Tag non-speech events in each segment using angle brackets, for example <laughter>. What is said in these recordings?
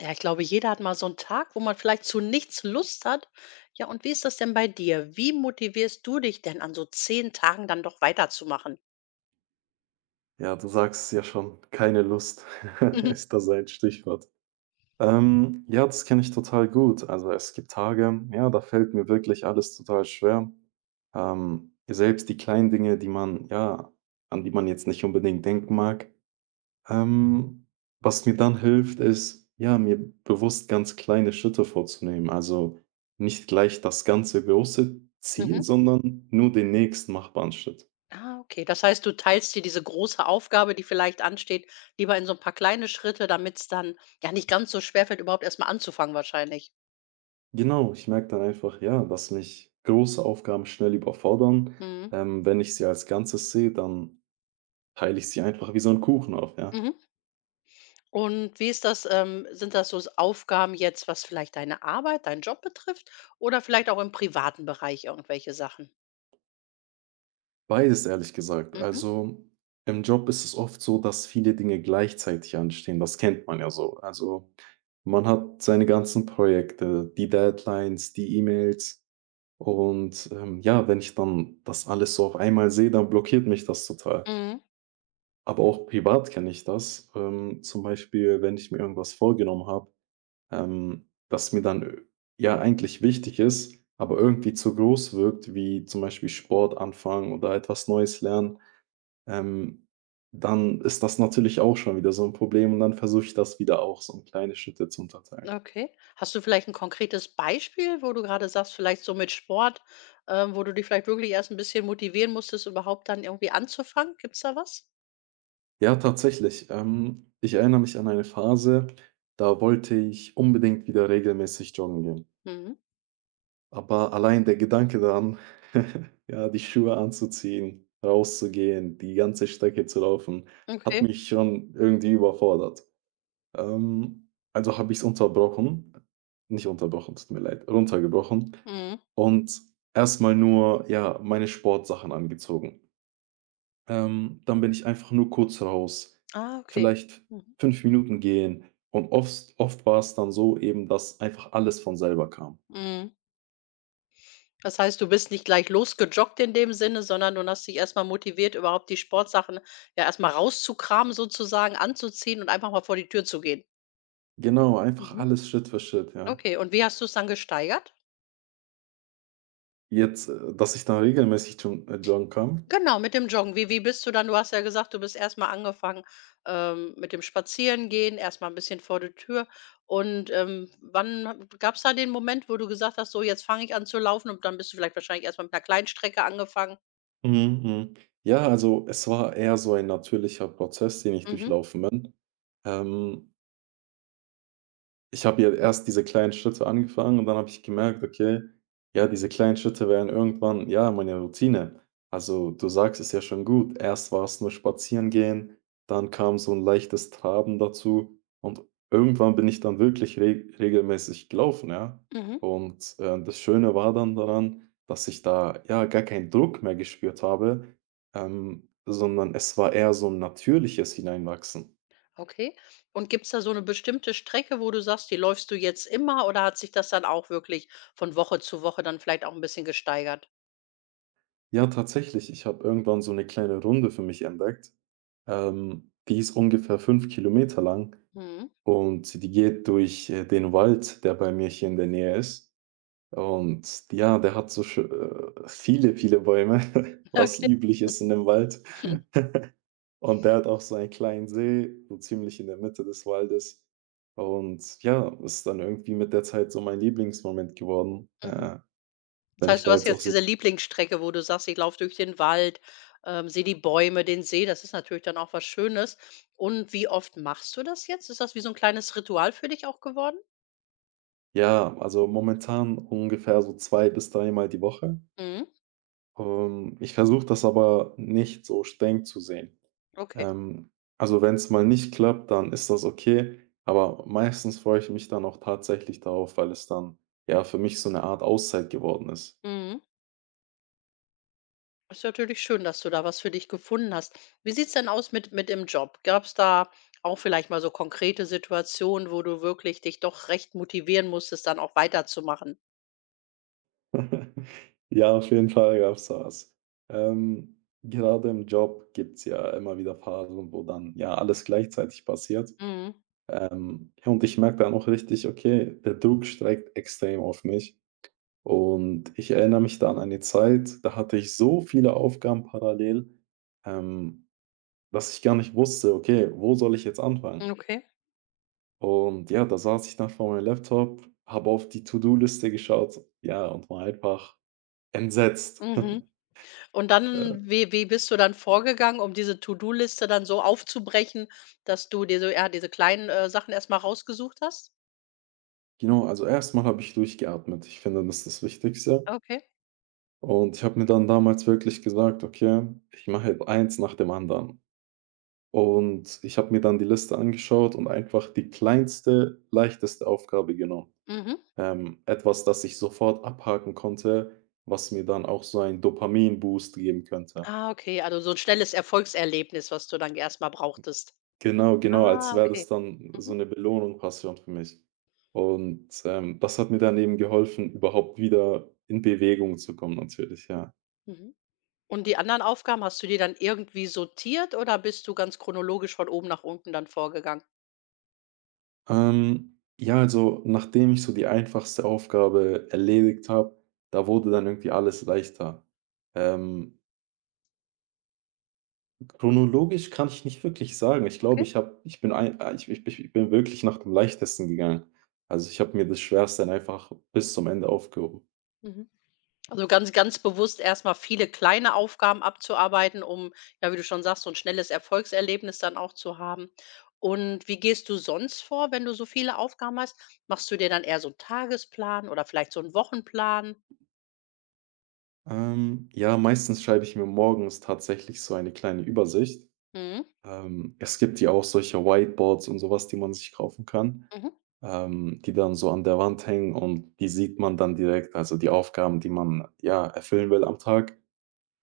Ja, ich glaube, jeder hat mal so einen Tag, wo man vielleicht zu nichts Lust hat. Ja, und wie ist das denn bei dir? Wie motivierst du dich denn an so 10 Tagen dann doch weiterzumachen? Ja, du sagst es ja schon, keine Lust <laughs> Mhm. ist da sein Stichwort. Ja, das kenne ich total gut. Also es gibt Tage, ja, da fällt mir wirklich alles total schwer. Selbst die kleinen Dinge, ja, an die man jetzt nicht unbedingt denken mag. Ähm, was mir dann hilft, ist, ja, mir bewusst ganz kleine Schritte vorzunehmen. Also nicht gleich das ganze große Ziel, Mhm. sondern nur den nächsten machbaren Schritt. Ah, okay. Das heißt, du teilst dir diese große Aufgabe, die vielleicht ansteht, lieber in so ein paar kleine Schritte, damit es dann, ja, nicht ganz so schwer fällt, überhaupt erst mal anzufangen wahrscheinlich. Genau, ich merke dann einfach, ja, dass mich große Aufgaben schnell überfordern. Mhm. Wenn ich sie als Ganzes sehe, dann teile ich sie einfach wie so einen Kuchen auf, ja. Mhm. Und wie ist das, sind das so Aufgaben jetzt, was vielleicht deine Arbeit, deinen Job betrifft oder vielleicht auch im privaten Bereich irgendwelche Sachen? Beides ehrlich gesagt. Mhm. Also, im Job ist es oft so, dass viele Dinge gleichzeitig anstehen. Das kennt man ja so. Also, man hat seine ganzen Projekte, die Deadlines, die E-Mails und, ja, wenn ich dann das alles so auf einmal sehe, dann blockiert mich das total. Mhm. Aber auch privat kenne ich das. Zum Beispiel, wenn ich mir irgendwas vorgenommen habe. Das mir dann, ja, eigentlich wichtig ist, aber irgendwie zu groß wirkt, wie zum Beispiel Sport anfangen oder etwas Neues lernen, ähm, dann ist das natürlich auch schon wieder so ein Problem und dann versuche ich das wieder auch so in kleine Schritte zu unterteilen. Okay. Hast du vielleicht ein konkretes Beispiel, wo du gerade sagst, vielleicht so mit Sport, wo du dich vielleicht wirklich erst ein bisschen motivieren musstest, überhaupt dann irgendwie anzufangen? Gibt's da was? Ja, tatsächlich, ich erinnere mich an eine Phase, da wollte ich unbedingt wieder regelmäßig joggen gehen. Mhm. Aber allein der Gedanke daran, <laughs> ja, die Schuhe anzuziehen, rauszugehen, die ganze Strecke zu laufen, hat Okay. mich schon irgendwie überfordert. Also habe ich es unterbrochen, nicht unterbrochen, tut mir leid, runtergebrochen Mhm. und erstmal nur, ja, meine Sportsachen angezogen. Dann bin ich einfach nur kurz raus, Ah, okay. vielleicht Mhm. 5 Minuten gehen, und oft war es dann so eben, dass einfach alles von selber kam. Mhm. Das heißt, du bist nicht gleich losgejoggt in dem Sinne, sondern du hast dich erst mal motiviert, überhaupt die Sportsachen ja erst mal rauszukramen sozusagen, anzuziehen und einfach mal vor die Tür zu gehen. Genau, einfach Mhm. alles Schritt für Schritt, ja. Okay, und wie hast du es dann gesteigert? Jetzt, dass ich dann regelmäßig zum Joggen kam. Genau, mit dem Joggen. Wie bist du dann du hast ja gesagt, du bist erst mal angefangen, mit dem Spazierengehen, erst mal 'n bisschen vor der Tür. Und, wann ha gab's da den Moment, wo du gesagt hast: „So, jetzt fange ich an zu laufen" und dann bist du vielleicht wahrscheinlich erst mal mit einer kleinen Strecke angefangen? Mhm, mhm. Ja, also es war eher so ein natürlicher Prozess, den ich Mhm, durchlaufen bin. Ähm Ich habe ja erst diese kleinen Schritte angefangen und dann habe ich gemerkt, okay, ja, diese kleinen Schritte werden irgendwann, ja, meine Routine. Also, du sagst es ja schon gut. Erst war es nur spazieren gehen, dann kam so ein leichtes Traben dazu und irgendwann bin ich dann wirklich regelmäßig gelaufen, ja. mhm, Und, das Schöne war dann daran, dass ich da, ja, gar keinen Druck mehr gespürt habe, sondern es war eher so ein natürliches Hineinwachsen. okay. Und gibt's da so eine bestimmte Strecke, wo du sagst, die läufst du jetzt immer oder hat sich das dann auch wirklich von Woche zu Woche dann vielleicht auch ein bisschen gesteigert? Ja, tatsächlich. Ich habe irgendwann so eine kleine Runde für mich entdeckt. Die ist ungefähr 5 Kilometer lang Mhm, und die geht durch, den Wald, der bei mir hier in der Nähe ist. Und ja, der hat so schö viele, viele Bäume, <laughs> was <laughs> üblich ist in dem Wald. okay. Und der hat auch so einen kleinen See, so ziemlich in der Mitte des Waldes. Und ja, ist dann irgendwie mit der Zeit so mein Lieblingsmoment geworden, Mhm. Das wenn ich heißt, da du hast jetzt auch jetzt so diese Lieblingsstrecke, wo du sagst: „Ich laufe durch den Wald, sehe die Bäume, den See." Das ist natürlich dann auch was Schönes. Und wie oft machst du das jetzt? Ist das wie so ein kleines Ritual für dich auch geworden? Ja, also momentan ungefähr so 2 bis dreimal die Woche. Mhm, Ich versuche das aber nicht so streng zu sehen. okay. Ähm, also wenn es mal nicht klappt, dann ist das okay, aber meistens freue ich mich dann auch tatsächlich darauf, weil es dann, ja, für mich so eine Art Auszeit geworden ist. Mhm. Ist natürlich schön, dass du da was für dich gefunden hast. Wie sieht's denn aus mit im Job? Gab's da auch vielleicht mal so konkrete Situationen, wo du wirklich dich doch recht motivieren musstest, dann auch weiterzumachen? <laughs> Ja, auf jeden Fall gab's da was. Gerade im Job gibt's ja immer wieder Phasen, wo dann, ja, alles gleichzeitig passiert. Mhm. Ja, und ich merke dann auch richtig, okay, der Druck steigt extrem auf mich. Und ich erinnere mich da an eine Zeit, da hatte ich so viele Aufgaben parallel, ähm, dass ich gar nicht wusste, okay, wo soll ich jetzt anfangen? Okay. Und ja, da saß ich dann vor meinem Laptop, habe auf die To-Do-Liste geschaut, ja, und war einfach entsetzt. Mhm. <laughs> Und Äh, dann wie bist du dann vorgegangen, um diese To-do-Liste dann so aufzubrechen, dass du dir so ja, diese kleinen, Sachen erst mal rausgesucht hast? genau, also erstmal habe ich durchgeatmet. Ich finde, das ist das Wichtigste. Okay. Und ich habe mir dann damals wirklich gesagt, okay, ich mache jetzt eins nach dem anderen. Und ich habe mir dann die Liste angeschaut und einfach die kleinste, leichteste Aufgabe genommen. Mhm. Etwas, das ich sofort abhaken konnte, was mir dann auch so einen Dopamin-Boost geben könnte. Ah, okay, also so ein schnelles Erfolgserlebnis, was du dann erst mal brauchtest. Genau, genau, als Ah, wäre das okay. dann so Mhm. eine Belohnung fast schon für mich. Und, das hat mir dann eben geholfen, überhaupt wieder in Bewegung zu kommen natürlich, ja. Mhm. Und die anderen Aufgaben, hast du die dann irgendwie sortiert oder bist du ganz chronologisch von oben nach unten dann vorgegangen? Ja, also, nachdem ich so die einfachste Aufgabe erledigt habe, da wurde dann irgendwie alles leichter. Ähm, Chronologisch kann ich nicht wirklich sagen. Ich glaube, Okay. Ich bin wirklich nach dem Leichtesten gegangen. Also, ich habe mir das Schwerste dann einfach bis zum Ende aufgehoben. Mhm. Also, ganz ganz bewusst erstmal viele kleine Aufgaben abzuarbeiten, um, ja, wie du schon sagst, so 'n schnelles Erfolgserlebnis dann auch zu haben. Und wie gehst du sonst vor, wenn du so viele Aufgaben hast? Machst du dir dann eher so einen Tagesplan oder vielleicht so einen Wochenplan? Ja, meistens schreibe ich mir morgens tatsächlich so eine kleine Übersicht. Mhm, Es gibt ja auch solche Whiteboards und sowas, die man sich kaufen kann, mhm. Die dann so an der Wand hängen und die sieht man dann direkt, also die Aufgaben, die man, ja, erfüllen will am Tag.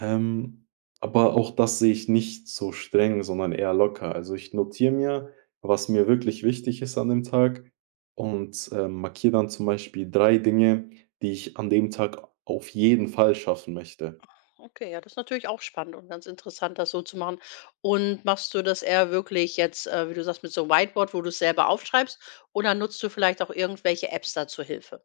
Ähm, aber auch das sehe ich nicht so streng, sondern eher locker. Also, ich notiere mir, was mir wirklich wichtig ist an dem Tag und, markiere dann zum Beispiel 3 Dinge, die ich an dem Tag auf jeden Fall schaffen möchte. Okay, ja, das ist natürlich auch spannend und ganz interessant, das so zu machen. Und machst du das eher wirklich jetzt, wie du sagst, mit so einem Whiteboard, wo du's selber aufschreibst oder nutzt du vielleicht auch irgendwelche Apps da zur Hilfe?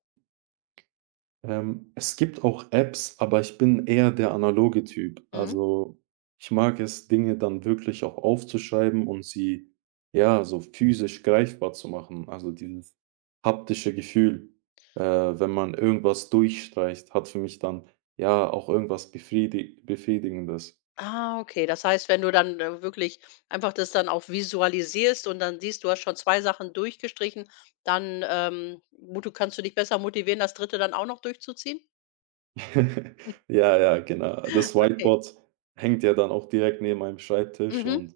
Es gibt auch Apps, aber ich bin eher der analoge Typ. Mhm. Also, ich mag es, Dinge dann wirklich auch aufzuschreiben und sie, ja, so physisch greifbar zu machen. Also dieses haptische Gefühl, wenn man irgendwas durchstreicht, hat für mich dann ja auch irgendwas Befriedigendes. Ah, okay. Das heißt, wenn du dann, wirklich einfach das dann auch visualisierst und dann siehst, du hast schon 2 Sachen durchgestrichen, dann, mut kannst du dich besser motivieren, das Dritte dann auch noch durchzuziehen? <laughs> <laughs> Ja, ja, genau. Das Okay. Whiteboard hängt ja dann auch direkt neben meinem Schreibtisch Mhm, und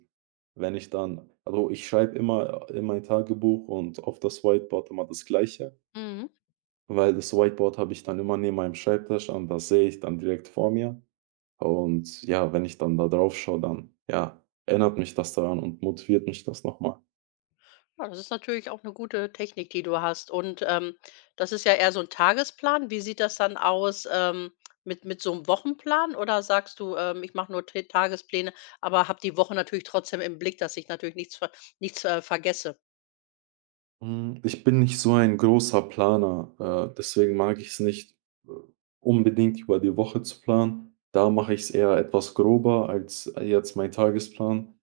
wenn ich dann also, ich schreibe immer in mein Tagebuch und auf das Whiteboard immer das Gleiche, mhm. weil das Whiteboard habe ich dann immer neben meinem Schreibtisch und das sehe ich dann direkt vor mir. Und ja, wenn ich dann da drauf schaue, dann, ja, erinnert mich das daran und motiviert mich das nochmal. Ja, das ist natürlich auch eine gute Technik, die du hast. Und, das ist ja eher so ein Tagesplan. Wie sieht das dann aus, mit so einem Wochenplan oder sagst du: „Ich mache nur T Tagespläne, aber habe die Woche natürlich trotzdem im Blick, dass ich natürlich nichts ver nichts, vergesse?" Hm, ich bin nicht so ein großer Planer, deswegen mag ich es nicht, äh, unbedingt über die Woche zu planen. Da mache ich es eher etwas grober als jetzt mein Tagesplan.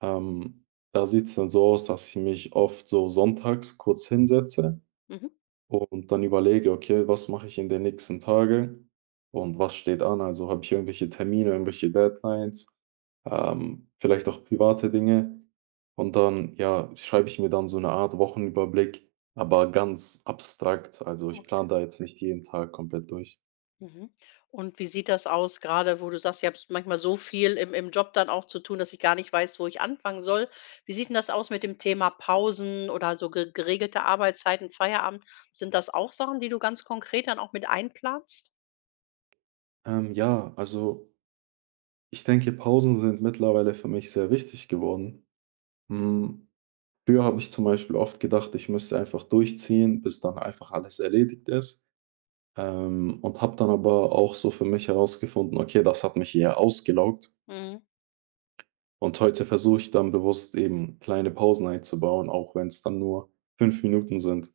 Ähm, da sieht es dann so aus, dass ich mich oft so sonntags kurz hinsetze Mhm. und dann überlege, okay, was mache ich in den nächsten Tagen und was steht an? Also habe ich irgendwelche Termine, irgendwelche Deadlines, vielleicht auch private Dinge. Und dann, ja, schreibe ich mir dann so eine Art Wochenüberblick, aber ganz abstrakt. Also ich Okay. plane da jetzt nicht jeden Tag komplett durch. Mhm. Und wie sieht das aus, gerade wo du sagst, ich habe manchmal so viel im Job dann auch zu tun, dass ich gar nicht weiß, wo ich anfangen soll. Wie sieht 'n das aus mit dem Thema Pausen oder so ge geregelte Arbeitszeiten, Feierabend? Sind das auch Sachen, die du ganz konkret dann auch mit einplanst? Ja, also ich denke, Pausen sind mittlerweile für mich sehr wichtig geworden. Hm, früher habe ich zum Beispiel oft gedacht, ich müsste einfach durchziehen, bis dann einfach alles erledigt ist. Und habe dann aber auch so für mich herausgefunden, okay, das hat mich eher ausgelaugt. Mhm. Und heute versuche ich dann bewusst eben kleine Pausen einzubauen, auch wenn es dann nur 5 Minuten sind.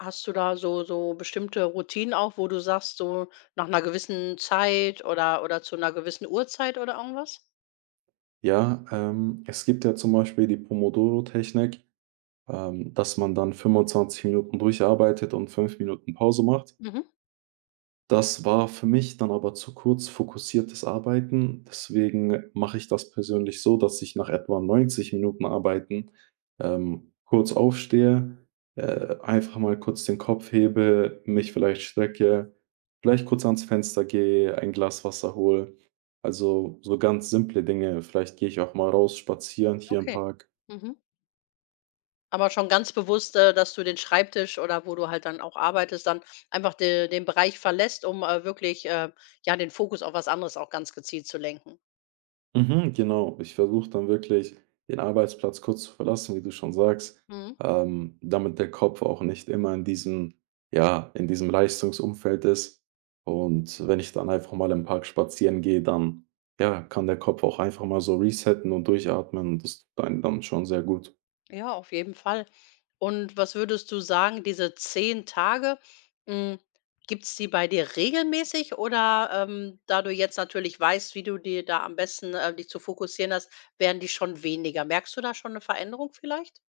Hast du da so bestimmte Routinen auch, wo du sagst, so nach einer gewissen Zeit oder zu einer gewissen Uhrzeit oder irgendwas? Ja, es gibt ja zum Beispiel die Pomodoro-Technik, dass man dann 25 Minuten durcharbeitet und 5 Minuten Pause macht. Mhm, Das war für mich dann aber zu kurz fokussiertes Arbeiten. Deswegen mache ich das persönlich so, dass ich nach etwa 90 Minuten Arbeiten, kurz aufstehe, einfach mal kurz den Kopf hebe, mich vielleicht strecke, vielleicht kurz ans Fenster gehe, ein Glas Wasser hole. Also so ganz simple Dinge. Vielleicht gehe ich auch mal raus spazieren hier im okay. Park. Mhm. Aber schon ganz bewusst, dass du den Schreibtisch oder wo du halt dann auch arbeitest, dann einfach de den Bereich verlässt, um, wirklich, ja, den Fokus auf was anderes auch ganz gezielt zu lenken. Mhm, genau. Ich versuche dann wirklich, den Arbeitsplatz kurz zu verlassen, wie du schon sagst, Mhm. Damit der Kopf auch nicht immer in diesem ja, in diesem Leistungsumfeld ist. Und wenn ich dann einfach mal im Park spazieren gehe, dann, ja, kann der Kopf auch einfach mal so resetten und durchatmen und das tut einem dann schon sehr gut. Ja, auf jeden Fall. Und was würdest du sagen, diese 10 Tage, hm, gibt's die bei dir regelmäßig oder, da du jetzt natürlich weißt, wie du dir da am besten, dich zu fokussieren hast, werden die schon weniger? Merkst du da schon eine Veränderung vielleicht?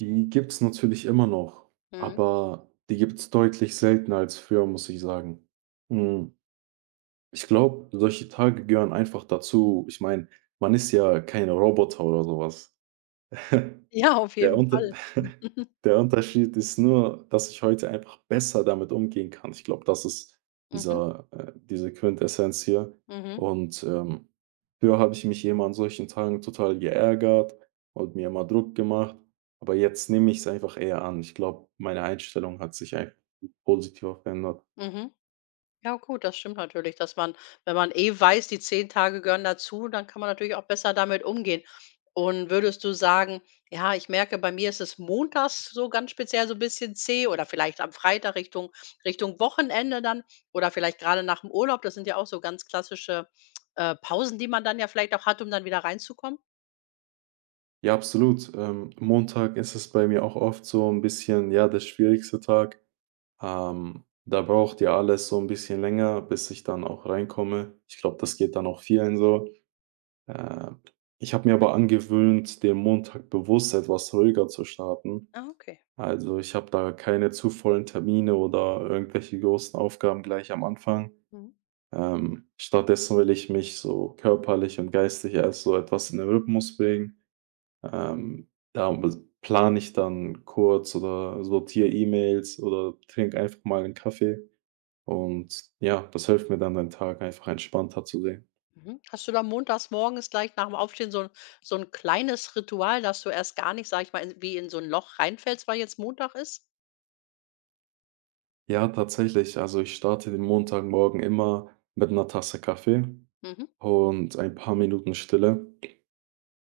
Die gibt's natürlich immer noch, Mhm. aber die gibt's deutlich seltener als früher, muss ich sagen. Mhm. Ich glaube, solche Tage gehören einfach dazu. Ich meine, man ist ja kein Roboter oder sowas. Ja, auf Der jeden Unter Fall. <laughs> Der Unterschied ist nur, dass ich heute einfach besser damit umgehen kann. Ich glaube, das ist Mhm, diese Quintessenz hier. mhm, Und, früher habe ich mich immer an solchen Tagen total geärgert und mir immer Druck gemacht, aber jetzt nehme ich es einfach eher an. Ich glaube, meine Einstellung hat sich einfach positiver verändert. mhm. Ja gut, das stimmt natürlich, dass man wenn man eh weiß, die 10 Tage gehören dazu, dann kann man natürlich auch besser damit umgehen. Und würdest du sagen: „Ja, ich merke, bei mir ist es montags so ganz speziell so 'n bisschen zäh oder vielleicht am Freitag Richtung Wochenende dann oder vielleicht gerade nach dem Urlaub?" Das sind ja auch so ganz klassische, Pausen, die man dann ja vielleicht auch hat, um dann wieder reinzukommen? Ja, absolut. Montag ist es bei mir auch oft so ein bisschen, ja, der schwierigste Tag. Da braucht ja alles so ein bisschen länger, bis ich dann auch reinkomme. Ich glaube, das geht dann auch vielen so. Äh, Ich habe mir aber angewöhnt, den Montag bewusst etwas ruhiger zu starten. Ah, okay. Also, ich habe da keine zu vollen Termine oder irgendwelche großen Aufgaben gleich am Anfang. Mhm. Stattdessen will ich mich so körperlich und geistig erst so etwas in den Rhythmus bringen. Ähm, da plane ich dann kurz oder sortiere E-Mails oder trinke einfach mal einen Kaffee und ja, das hilft mir dann, den Tag einfach entspannter zu sehen. Mhm. Hast du da montags morgens gleich nach dem Aufstehen so ein kleines Ritual, dass du erst gar nicht, sag ich mal, in wie in so ein Loch reinfällst, weil jetzt Montag ist? Ja, tatsächlich, also, ich starte den Montagmorgen immer mit einer Tasse Kaffee Mhm. und ein paar Minuten Stille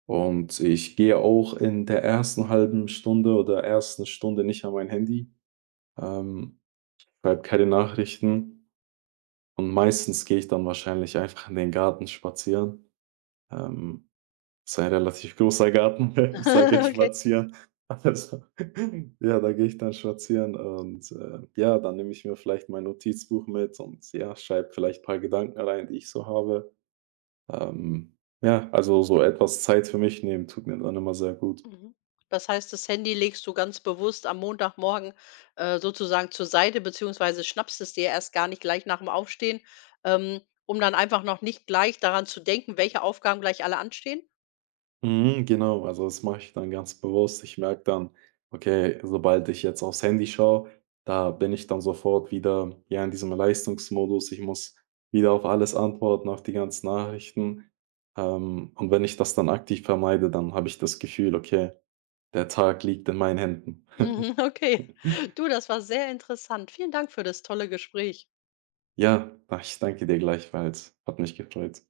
und ich gehe auch in der ersten halben Stunde oder ersten Stunde nicht an mein Handy, ähm, schreibe keine Nachrichten und meistens gehe ich dann wahrscheinlich einfach in den Garten spazieren. Ähm, Ist ein relativ großer Garten. <laughs> Ich sage jetzt <laughs> Okay. spazieren. Also, <laughs> ja, da gehe ich dann spazieren und, ja, dann nehme ich mir vielleicht mein Notizbuch mit und, ja, schreibe vielleicht ein paar Gedanken rein, die ich so habe. Ähm, ja, also so etwas Zeit für mich nehmen tut mir dann immer sehr gut. Mhm. Das heißt, das Handy legst du ganz bewusst am Montagmorgen, sozusagen zur Seite beziehungsweise schnappst es dir erst gar nicht gleich nach dem Aufstehen, um dann einfach noch nicht gleich daran zu denken, welche Aufgaben gleich alle anstehen? Mhm, genau, also das mache ich dann ganz bewusst. Ich merke dann, okay, sobald ich jetzt aufs Handy schaue, da bin ich dann sofort wieder, ja, in diesem Leistungsmodus. Ich muss wieder auf alles antworten, auf die ganzen Nachrichten. Und wenn ich das dann aktiv vermeide, dann habe ich das Gefühl, okay, der Tag liegt in meinen Händen. Mhm, <laughs> okay. Du, das war sehr interessant. Vielen Dank für das tolle Gespräch. Ja, ich danke dir gleichfalls. Hat mich gefreut.